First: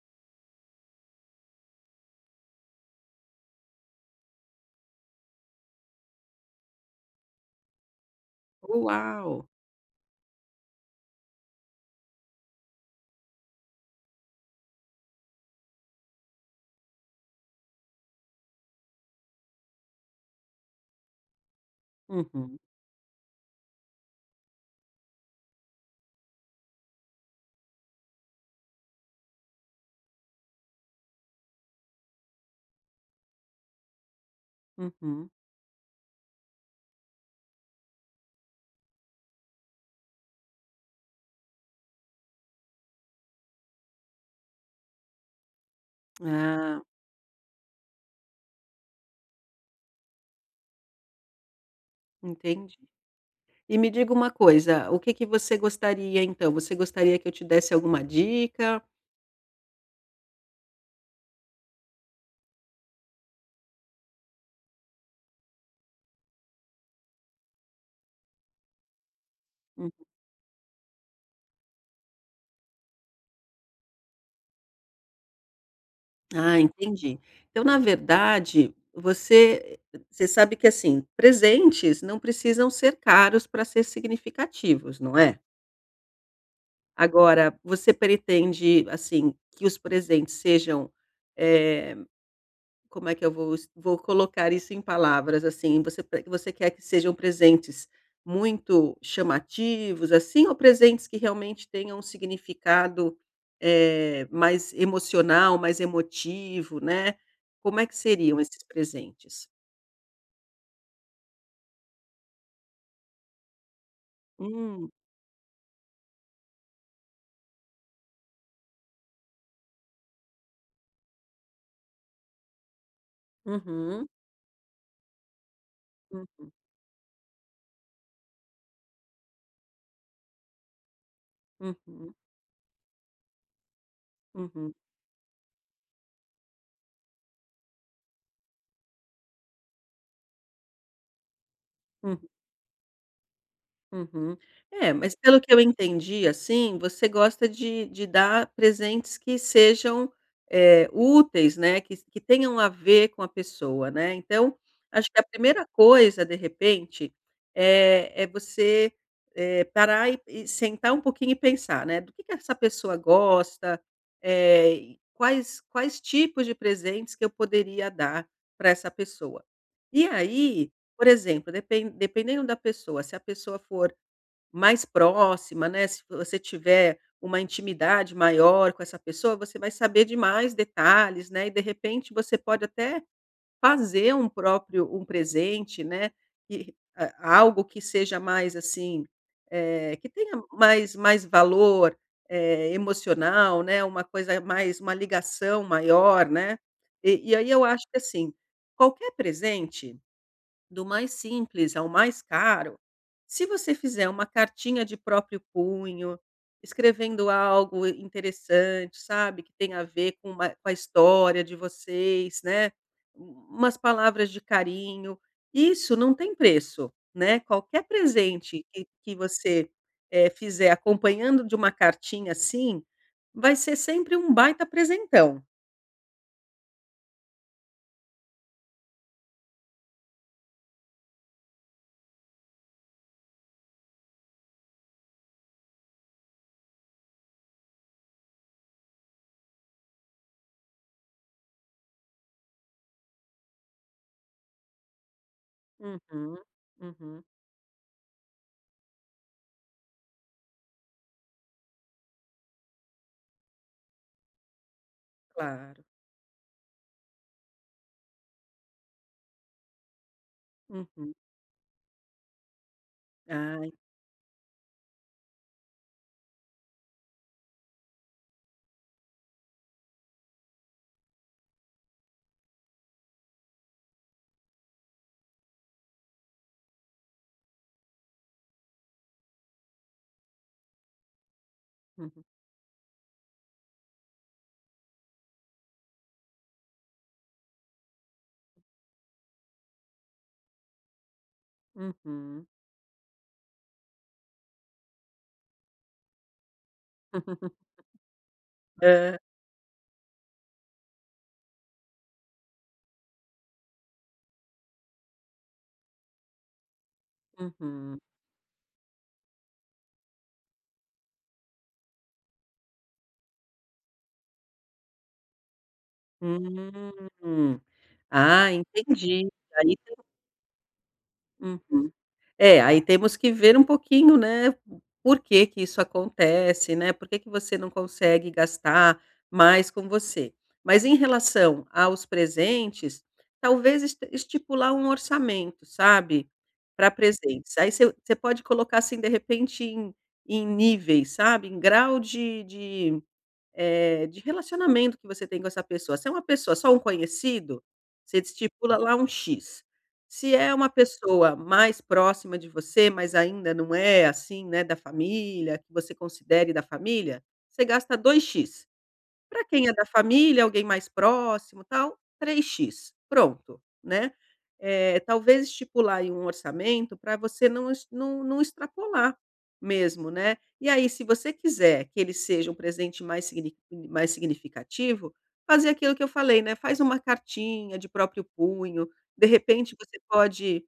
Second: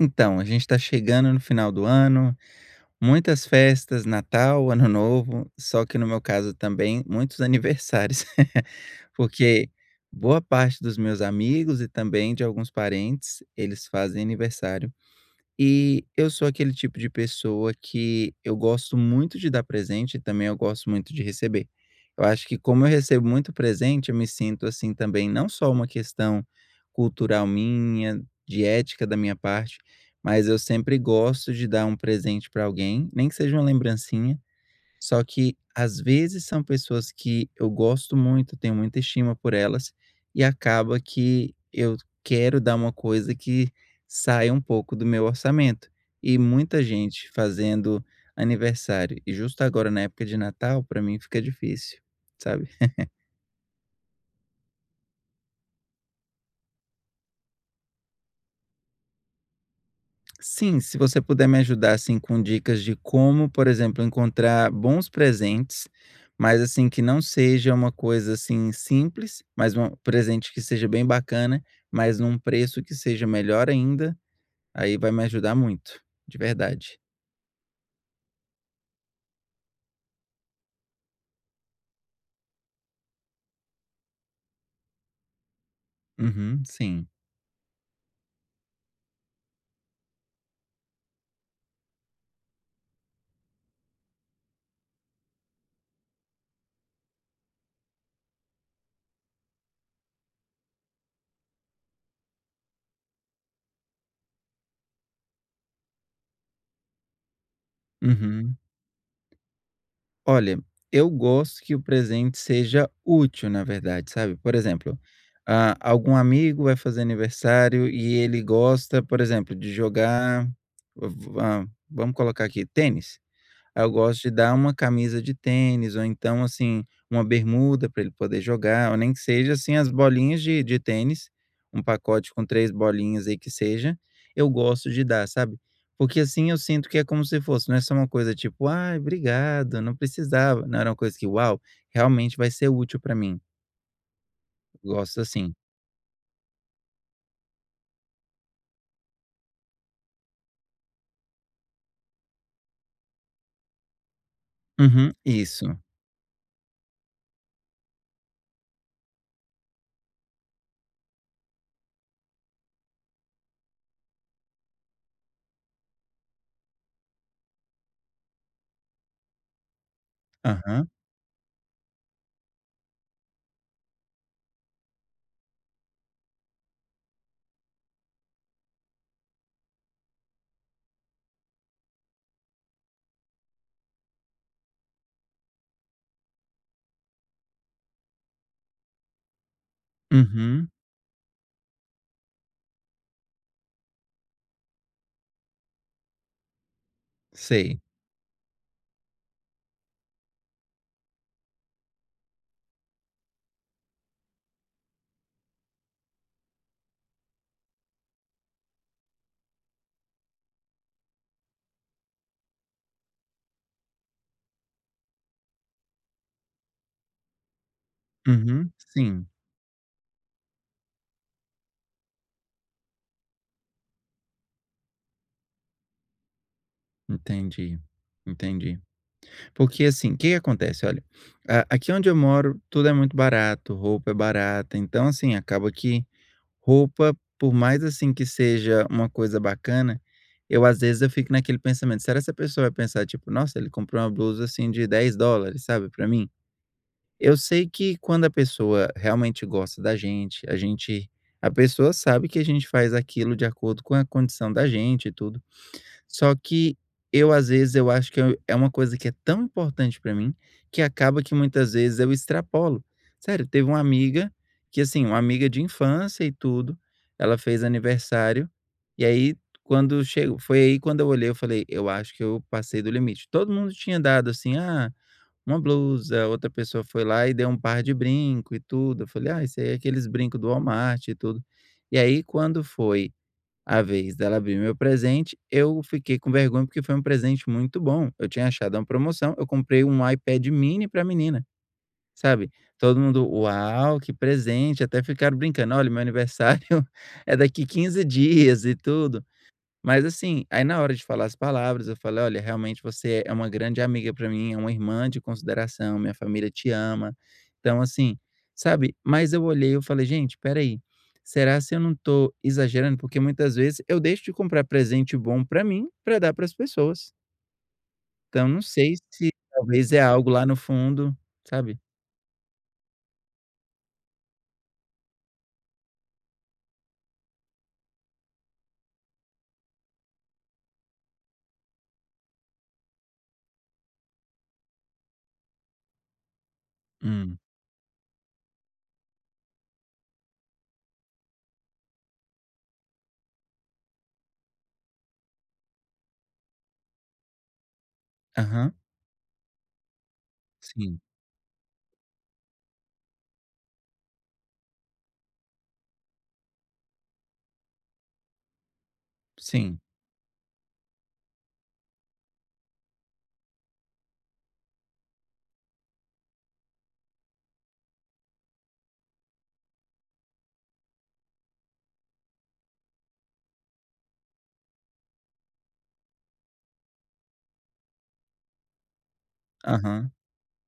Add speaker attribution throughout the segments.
Speaker 1: Então, a gente está chegando no final do ano, muitas festas, Natal, Ano Novo, só que no meu caso também muitos aniversários,
Speaker 2: Uau!
Speaker 1: porque boa parte dos meus amigos e também de alguns parentes, eles fazem aniversário. E eu sou aquele tipo de pessoa que eu gosto muito de dar presente e também eu gosto muito de receber. Eu acho
Speaker 2: Uhum,
Speaker 1: que como eu recebo muito presente, eu me sinto assim também, não só uma questão cultural minha, de ética da minha parte, mas eu sempre gosto de dar um presente para alguém, nem que seja uma lembrancinha. Só
Speaker 2: uhum.
Speaker 1: que, às vezes, são pessoas que eu gosto muito, tenho muita estima por elas, e acaba que eu quero dar uma coisa que saia um pouco do meu orçamento. E
Speaker 2: Ah,
Speaker 1: muita gente fazendo aniversário, e justo agora na época de Natal, para mim fica difícil, sabe?
Speaker 2: entendi. E me diga uma coisa, o que que você gostaria então? Você gostaria que eu te desse alguma dica?
Speaker 1: Sim, se você puder me ajudar, assim, com dicas de como, por exemplo, encontrar bons presentes, mas assim, que não seja uma coisa assim simples, mas um
Speaker 2: Hum.
Speaker 1: presente que seja bem bacana, mas num preço que seja melhor ainda, aí vai me ajudar muito, de
Speaker 2: Ah,
Speaker 1: verdade.
Speaker 2: entendi. Então, na verdade, você sabe que, assim, presentes não precisam ser caros para ser significativos, não é?
Speaker 1: Uhum, sim.
Speaker 2: Agora, você pretende, assim, que os presentes sejam, eh como é que eu vou colocar isso em palavras, assim? Você quer que sejam presentes muito chamativos, assim, ou presentes que realmente tenham um significado, mais emocional, mais emotivo, né? Como é que seriam
Speaker 1: Uhum.
Speaker 2: esses presentes?
Speaker 1: Olha, eu gosto que o presente seja útil, na verdade, sabe? Por
Speaker 2: Hum,
Speaker 1: exemplo, ah, algum amigo vai fazer aniversário e ele gosta, por exemplo, de jogar, vamos colocar aqui, tênis. Aí eu
Speaker 2: uhum,
Speaker 1: gosto de dar uma camisa de tênis ou então,
Speaker 2: hum,
Speaker 1: assim, uma bermuda para ele poder jogar, ou nem que seja, assim, as bolinhas de tênis, um
Speaker 2: uhum,
Speaker 1: pacote com 3 bolinhas aí que seja, eu
Speaker 2: uhum,
Speaker 1: gosto de dar, sabe. Porque assim eu sinto que é como se fosse, não é só uma coisa tipo: "Ai, obrigado, não precisava". Não, era uma coisa que: "Uau,
Speaker 2: uhum.
Speaker 1: realmente vai ser útil para mim".
Speaker 2: Uhum. É, mas
Speaker 1: Gosto
Speaker 2: pelo que
Speaker 1: assim.
Speaker 2: eu entendi, assim, você gosta de dar presentes que sejam, úteis, né, que tenham a ver com a pessoa, né. Então, acho
Speaker 1: Uhum,
Speaker 2: que a primeira
Speaker 1: isso.
Speaker 2: coisa, de repente, é você, parar e sentar um pouquinho e pensar, né, do que essa pessoa gosta, e quais tipos de presentes que eu poderia dar para essa pessoa. E aí
Speaker 1: Aham.
Speaker 2: por exemplo, dependendo da pessoa, se a pessoa for mais próxima, né, se você tiver uma intimidade maior com essa pessoa, você vai saber de mais detalhes, né, e de repente você pode até fazer um próprio um presente, né, que a algo que seja mais, assim, que tenha
Speaker 1: Uhum,
Speaker 2: mais valor, emocional, né, uma coisa mais uma ligação maior, né. E aí eu
Speaker 1: sei.
Speaker 2: acho que, assim, qualquer presente do mais simples ao mais caro, se você fizer uma cartinha de próprio punho, escrevendo algo interessante, sabe, que tem a ver com uma com a história de vocês, né, umas palavras de carinho, isso não tem preço, né, qualquer presente
Speaker 1: Uhum,
Speaker 2: que
Speaker 1: sim.
Speaker 2: você, fizer acompanhando de uma cartinha assim, vai ser sempre um baita presentão.
Speaker 1: Entendi, entendi. Porque assim, o que que acontece? Olha, a aqui onde eu moro tudo é muito barato, roupa é barata, então assim, acaba que roupa, por mais assim que seja uma coisa bacana, eu às vezes eu fico naquele pensamento: "Será que essa pessoa vai pensar tipo: 'Nossa, ele comprou uma blusa assim de $10, sabe, pra mim?".
Speaker 2: Uhum, uhum,
Speaker 1: Eu sei que quando a pessoa realmente gosta da gente, a gente a pessoa sabe que a gente faz aquilo de acordo com a condição da gente e tudo.
Speaker 2: claro.
Speaker 1: Só que eu, às vezes, eu acho que eu é uma coisa que é tão importante pra mim, que
Speaker 2: Uhum.
Speaker 1: acaba que muitas vezes eu extrapolo. Sério, teve
Speaker 2: Ai,
Speaker 1: uma amiga que, assim, uma amiga de infância e tudo, ela fez aniversário, e aí quando chegou foi aí quando eu olhei eu falei: "Eu acho que eu passei do limite". Todo mundo tinha dado, assim, ah, uma blusa, outra pessoa foi lá e deu um par de brinco e tudo, eu falei: "Ah, isso aí é aqueles brinco do Walmart e tudo". E aí
Speaker 2: uhum,
Speaker 1: quando foi a vez dela abrir meu presente, eu fiquei com vergonha, porque foi um presente muito bom. Eu tinha achado uma promoção, eu comprei um iPad mini para a menina,
Speaker 2: uhum.
Speaker 1: sabe. Todo mundo: "Uau, que presente!", até ficaram brincando: "Olha, meu aniversário é daqui 15 dias e
Speaker 2: Hã.
Speaker 1: tudo". Mas assim, aí na hora de falar as palavras, eu falei: "Olha, realmente você é uma grande amiga pra mim, é uma irmã de consideração, minha família te ama". Então
Speaker 2: Uhum.
Speaker 1: assim, sabe, mas eu olhei, eu falei: "Gente, espera aí, será se eu não tô exagerando?" Porque muitas vezes eu deixo de comprar presente bom pra mim, pra dar para as pessoas.
Speaker 2: Hum.
Speaker 1: Então
Speaker 2: Ah,
Speaker 1: não sei
Speaker 2: entendi.
Speaker 1: se
Speaker 2: Aí
Speaker 1: talvez
Speaker 2: tem
Speaker 1: é algo lá no fundo, sabe.
Speaker 2: uhum. É, aí temos que ver um pouquinho, né, por que que isso acontece, né, por que que você não consegue gastar mais com você. Mas em relação aos presentes, talvez es estipular um orçamento, sabe, para
Speaker 1: Hum.
Speaker 2: presentes. Aí você pode colocar, assim, de repente, em níveis, sabe, em grau de relacionamento que você tem com essa pessoa. Se é uma pessoa só um conhecido, você
Speaker 1: Aham.
Speaker 2: estipula lá um X. Se é uma
Speaker 1: Sim,
Speaker 2: pessoa mais próxima de você, mas ainda não é assim, né, da família, que você considere da família, você gasta dois x para quem é
Speaker 1: sim.
Speaker 2: da família, alguém mais próximo, tal, três x pronto, né. Talvez estipular aí um orçamento para você não es não não extrapolar mesmo, né. E aí, se você quiser que ele seja um presente mais significativo, fazer aquilo que eu falei, né, faz uma cartinha de próprio punho, de repente você
Speaker 1: Aham.
Speaker 2: pode,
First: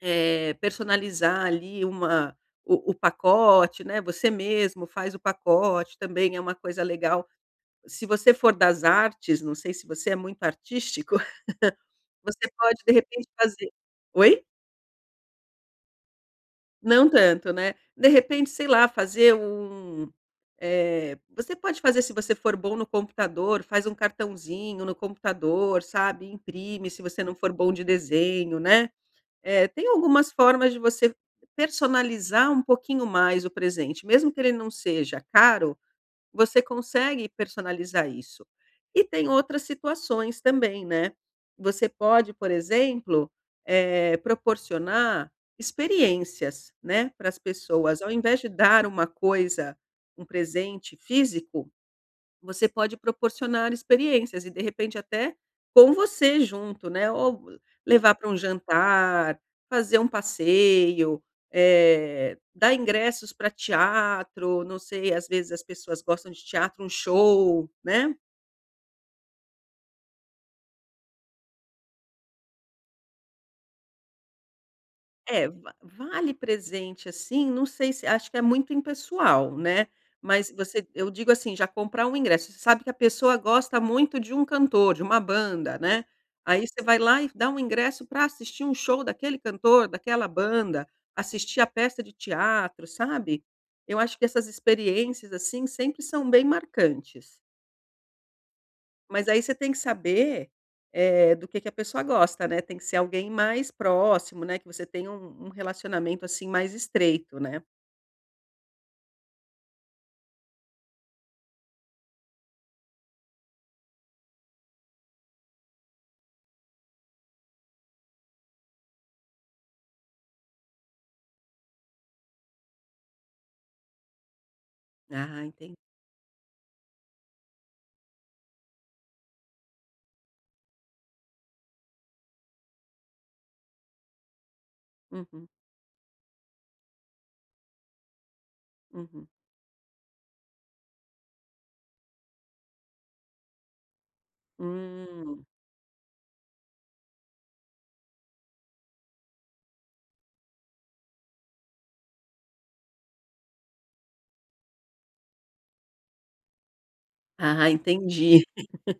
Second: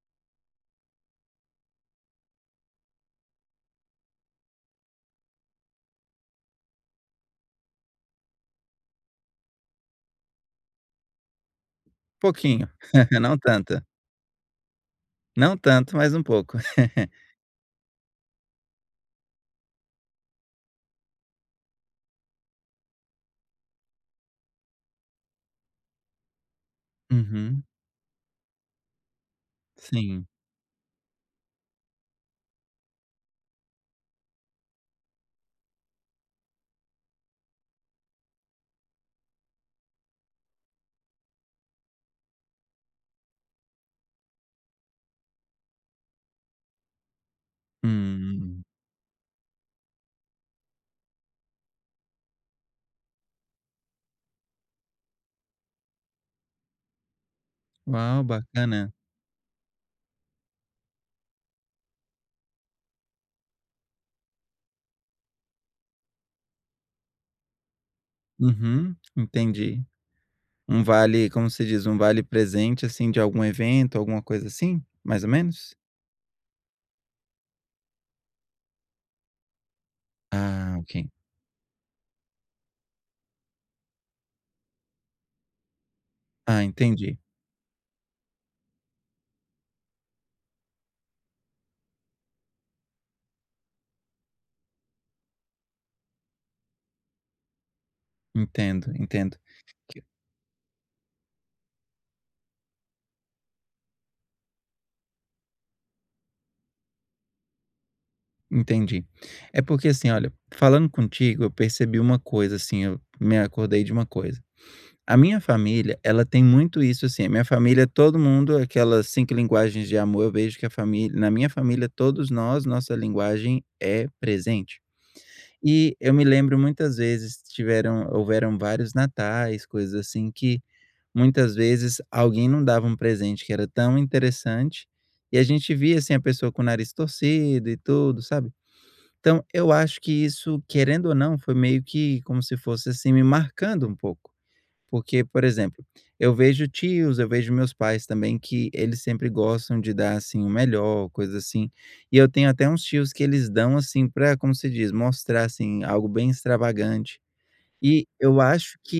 Speaker 2: personalizar ali uma o pacote, né, você mesmo faz o pacote, também é uma coisa legal se você for das artes, não sei se você é muito artístico, você
Speaker 1: Pouquinho.
Speaker 2: pode de repente
Speaker 1: Não
Speaker 2: fazer.
Speaker 1: tanta.
Speaker 2: Oi?
Speaker 1: Não tanto, mas um pouco.
Speaker 2: Não tanto, né. De repente, sei lá, fazer um, você pode fazer se você for bom no computador, faz um cartãozinho no computador, sabe, imprime se você não for
Speaker 1: Uhum.
Speaker 2: bom de desenho, né. Tem
Speaker 1: Sim.
Speaker 2: algumas formas de você personalizar um pouquinho mais o presente, mesmo que ele não seja caro. Você consegue personalizar isso. E tem outras situações também, né. Você pode, por exemplo, proporcionar experiências, né, para as pessoas. Ao invés de
Speaker 1: Hum,
Speaker 2: dar uma coisa, um presente físico, você pode proporcionar experiências e de repente até com você junto, né, ou levar
Speaker 1: uau,
Speaker 2: para um
Speaker 1: bacana.
Speaker 2: jantar, fazer um passeio, dar ingressos para teatro, não sei, às vezes as pessoas gostam de teatro, um show, né?
Speaker 1: Uhum, entendi. Um vale, como se diz, um vale presente assim de algum evento, alguma coisa assim, mais ou
Speaker 2: É, va
Speaker 1: menos?
Speaker 2: vale presente, assim, não sei se acho que é muito impessoal, né, mas
Speaker 1: Ah,
Speaker 2: você
Speaker 1: ok.
Speaker 2: eu digo assim, já comprar um ingresso, você sabe que a pessoa gosta muito de um cantor, de uma banda, né,
Speaker 1: Ah,
Speaker 2: aí você vai
Speaker 1: entendi.
Speaker 2: lá e dá um ingresso para assistir um show daquele cantor, daquela banda, assistir a peça de teatro, sabe. Eu acho que essas experiências, assim, sempre são bem marcantes.
Speaker 1: Entendo,
Speaker 2: Mas
Speaker 1: entendo.
Speaker 2: aí você tem que
Speaker 1: Que-
Speaker 2: saber, do que a pessoa gosta, né, tem que ser alguém mais próximo, né, que você tenha um relacionamento, assim, mais estreito, né.
Speaker 1: Entendi. É porque assim, olha, falando contigo, eu percebi uma coisa assim, eu me acordei de uma coisa. A minha família, ela tem muito isso assim. A minha família, todo mundo, aquelas cinco linguagens de amor, eu vejo que a família, na minha família, todos nós, nossa linguagem é presente.
Speaker 2: Ah, entendi.
Speaker 1: E eu me lembro muitas vezes tiveram houveram vários natais, coisas assim, que muitas vezes alguém não dava um presente que era tão interessante, e a
Speaker 2: Uhum,
Speaker 1: gente via, assim, a pessoa com o nariz torcido e tudo, sabe.
Speaker 2: uhum.
Speaker 1: Então eu acho que isso, querendo ou não, foi meio que como se fosse, assim, me marcando um pouco. Porque, por
Speaker 2: Hum.
Speaker 1: exemplo, eu vejo tios, eu vejo meus pais também que eles sempre gostam de dar, assim, o melhor, coisa assim. E eu tenho até uns tios que eles dão, assim, pra, como se diz, mostrar, assim, algo bem extravagante.
Speaker 2: Ah,
Speaker 1: E eu
Speaker 2: entendi.
Speaker 1: acho que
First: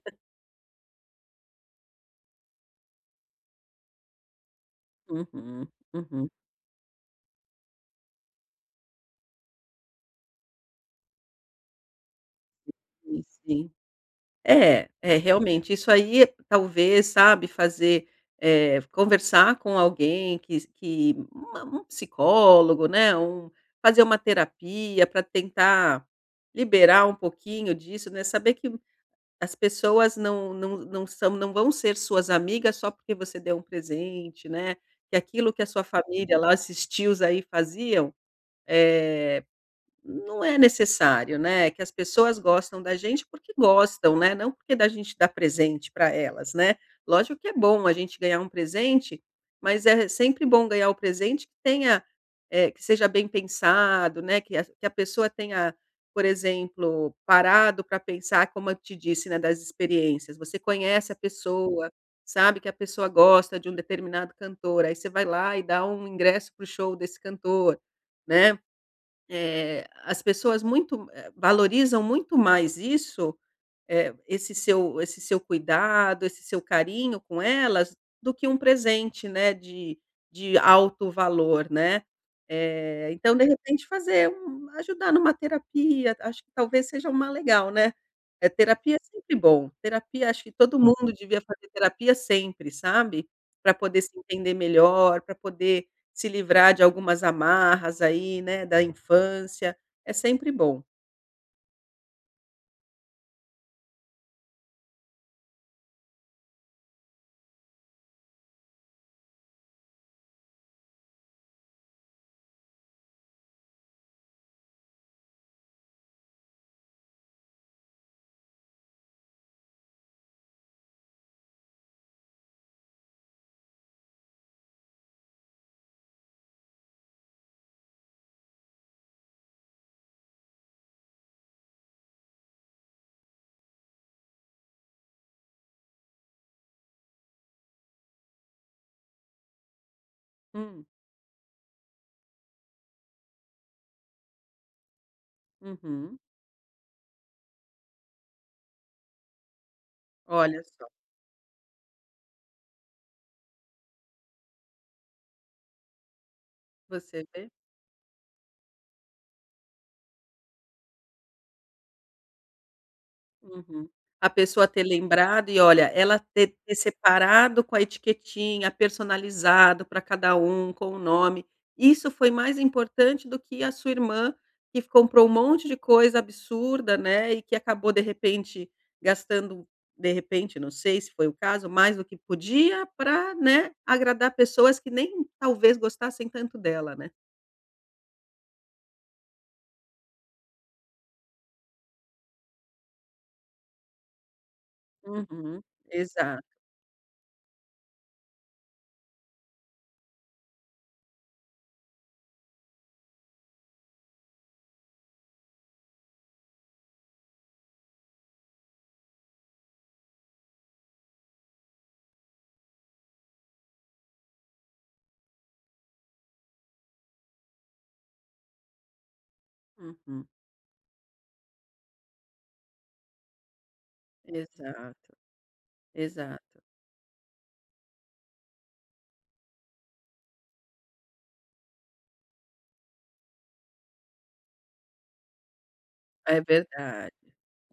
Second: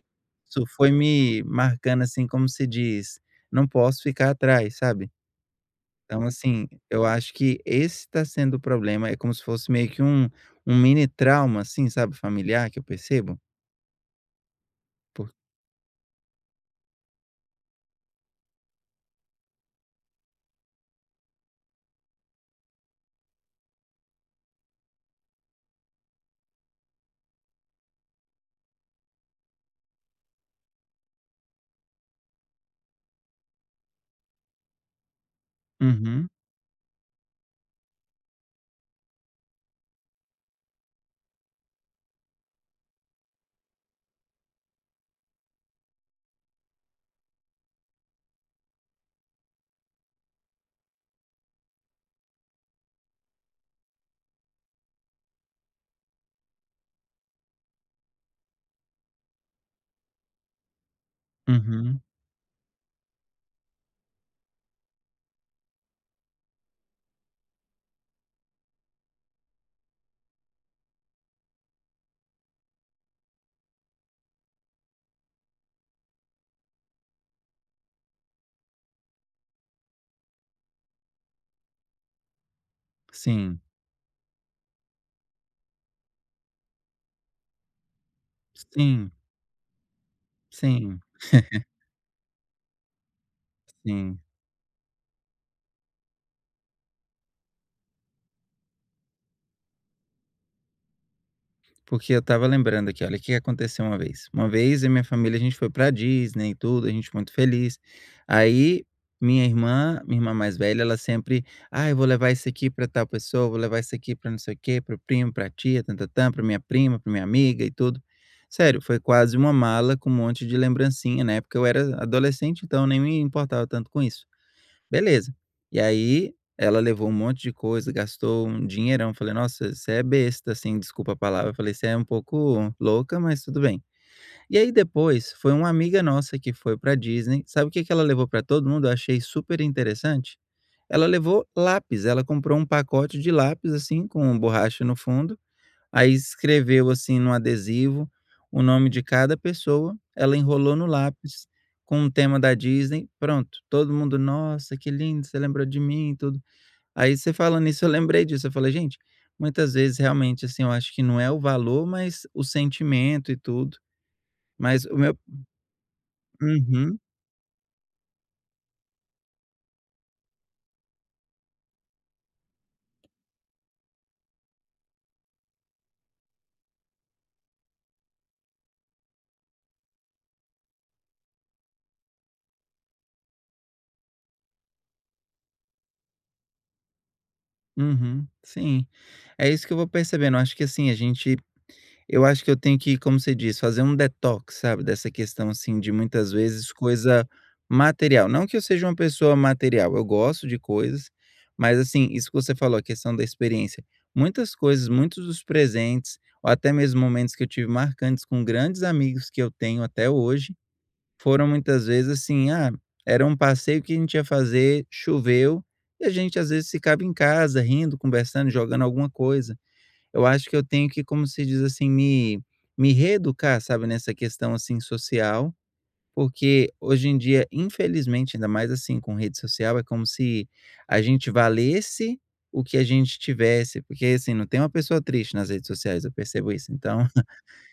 Speaker 1: isso foi me marcando, assim, como se diz, não posso ficar atrás, sabe.
Speaker 2: Uhum,
Speaker 1: Então,
Speaker 2: uhum.
Speaker 1: assim, eu acho que esse tá sendo o problema, é como se fosse meio que um mini trauma, assim, sabe, familiar que eu
Speaker 2: Sim,
Speaker 1: percebo.
Speaker 2: sim. É, é
Speaker 1: Por
Speaker 2: realmente isso aí talvez, sabe, fazer, conversar com alguém que uma um psicólogo, né, um fazer uma terapia para tentar liberar um pouquinho disso, né, saber que as pessoas não são não vão ser suas amigas só porque você deu um presente, né, que aquilo que a sua
Speaker 1: Uhum,
Speaker 2: família lá, esses tios aí faziam, eh não é necessário, né, que as pessoas gostam da gente porque gostam, né, não porque da gente dá presente para elas, né. Lógico que é bom a gente ganhar um presente, mas é sempre bom ganhar o presente que tenha, que seja bem pensado, né, que a pessoa tenha, por exemplo, parado para pensar, como eu te disse, né, das experiências. Você conhece a pessoa,
Speaker 1: uhum.
Speaker 2: sabe que a pessoa gosta de um determinado cantor, aí você vai lá e dá um ingresso para o show desse cantor, né. As pessoas muito, valorizam muito mais isso, esse seu cuidado, esse seu carinho com elas, do que um presente, né, de alto valor, né. Então de
Speaker 1: Sim,
Speaker 2: repente fazer um ajudar numa terapia, acho que talvez seja uma legal, né. É, terapia é
Speaker 1: sim.
Speaker 2: sempre bom, terapia acho que todo
Speaker 1: Sim,
Speaker 2: mundo devia fazer terapia sempre, sabe, para poder se
Speaker 1: sim.
Speaker 2: entender melhor, para poder se livrar de algumas amarras aí, né, da infância, é sempre bom.
Speaker 1: Porque eu estava lembrando aqui, olha, o que aconteceu uma vez. Uma vez, eu e minha família, a gente foi pra Disney e tudo, a gente muito feliz. Aí, minha irmã mais velha, ela sempre: "Ai, vou levar isso aqui pra tal pessoa, vou levar isso aqui pra não sei o quê, para o primo, pra tia, tã-tã-tã, pra minha prima, pra minha amiga e tudo". Sério, foi quase uma mala com um monte de lembrancinha, na época eu era adolescente, então nem me importava tanto com isso. Beleza. E aí, ela levou um monte de coisa, gastou um dinheirão. Falei: "Nossa, você é besta", assim, desculpa a palavra. Falei: "Você é um pouco louca, mas tudo bem". E aí depois, foi uma amiga nossa que foi pra Disney. Sabe o que que ela levou pra todo mundo? Eu achei super interessante.
Speaker 2: Hum,
Speaker 1: Ela levou lápis. Ela comprou um pacote de lápis, assim, com borracha no fundo, aí
Speaker 2: uhum,
Speaker 1: escreveu, assim, no adesivo, o nome de cada pessoa, ela
Speaker 2: olha
Speaker 1: enrolou
Speaker 2: só.
Speaker 1: no lápis com o tema da Disney, pronto, todo mundo: "Nossa, que lindo, você lembrou de mim e tudo". Aí
Speaker 2: Você
Speaker 1: você
Speaker 2: vê?
Speaker 1: falando isso, eu lembrei disso, eu falei: "Gente, muitas vezes realmente, assim, eu acho que não é o valor, mas o sentimento e tudo".
Speaker 2: Uhum. A pessoa ter
Speaker 1: Mas o meu
Speaker 2: lembrado e olha, ela ter
Speaker 1: Uhum,
Speaker 2: separado com a etiquetinha, personalizado para cada um, com o nome, isso foi mais importante do que a sua irmã que comprou um monte de coisa absurda, né, e que acabou de repente gastando, de repente, não sei se foi o caso, mais do que podia para né, agradar pessoas que nem talvez gostassem tanto dela, né.
Speaker 1: uhum, sim. É isso que eu vou percebendo, eu acho que, assim, a gente. Eu acho que eu tenho que, como você disse, fazer um detox, sabe, dessa questão,
Speaker 2: Uhum.
Speaker 1: assim, de muitas
Speaker 2: Exato.
Speaker 1: vezes coisa material. Não que eu seja uma pessoa material, eu gosto de coisas, mas, assim, isso que você falou, a questão da experiência. Muitas coisas, muitos dos presentes, ou até mesmo momentos que eu tive marcantes com grandes amigos que eu tenho até hoje, foram muitas vezes assim: ah, era um passeio que a gente ia fazer, choveu, e a gente às vezes ficava em casa rindo, conversando, jogando alguma coisa. Eu
Speaker 2: Uhum.
Speaker 1: acho que eu tenho que, como se diz assim, me reeducar, sabe, nessa questão, assim,
Speaker 2: Exato,
Speaker 1: social,
Speaker 2: exato.
Speaker 1: porque hoje em dia, infelizmente, ainda mais, assim, com rede social, é como se a gente valesse o que a gente tivesse, porque, assim, não tem uma pessoa triste nas redes sociais, eu
Speaker 2: É
Speaker 1: percebo isso. Então
Speaker 2: verdade,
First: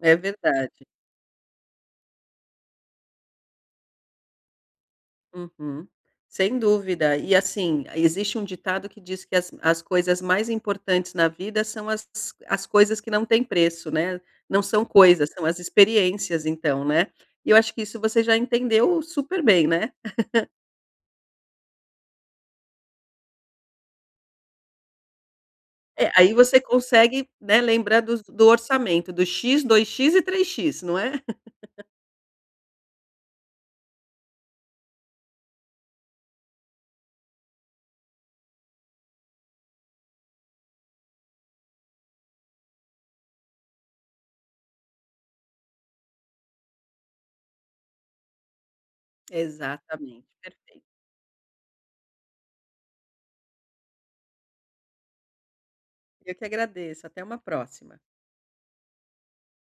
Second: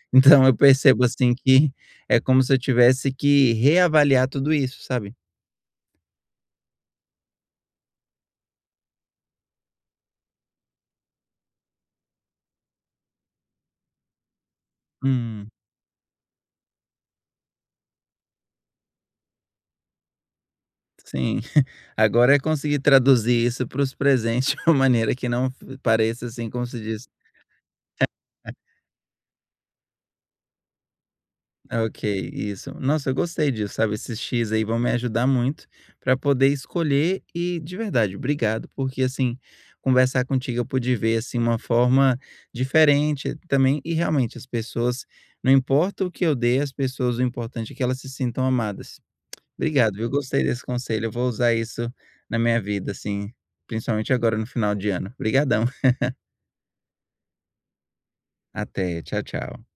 Speaker 2: é
Speaker 1: então eu
Speaker 2: verdade.
Speaker 1: percebo, assim, que é como se eu tivesse que reavaliar tudo isso, sabe.
Speaker 2: Uhum. Sem dúvida. E, assim, existe um ditado que diz que as coisas mais importantes na vida são as coisas que não têm preço, né. Não são coisas, são
Speaker 1: Hum,
Speaker 2: as experiências, então, né. E eu acho que isso você já entendeu super bem, né.
Speaker 1: sim. Agora é conseguir traduzir isso para os presentes de uma maneira que não
Speaker 2: É,
Speaker 1: pareça,
Speaker 2: aí
Speaker 1: assim,
Speaker 2: você
Speaker 1: como se diz.
Speaker 2: consegue, né, lembrar dos do orçamento, do X, dois x e três x não é?
Speaker 1: Ok, isso. Nossa, eu gostei disso, sabe? Esses X aí vão me ajudar muito para poder escolher e, de verdade, obrigado, porque assim, conversar contigo eu pude ver assim uma forma diferente também e realmente as pessoas, não importa o que eu dê, as pessoas, o importante é que elas se sintam amadas. Obrigado, viu?
Speaker 2: Exatamente,
Speaker 1: Gostei desse
Speaker 2: perfeito.
Speaker 1: conselho, eu vou usar isso na minha vida, assim, principalmente agora no final de ano. Obrigadão.
Speaker 2: Eu que agradeço, até uma próxima.
Speaker 1: Até, tchau, tchau.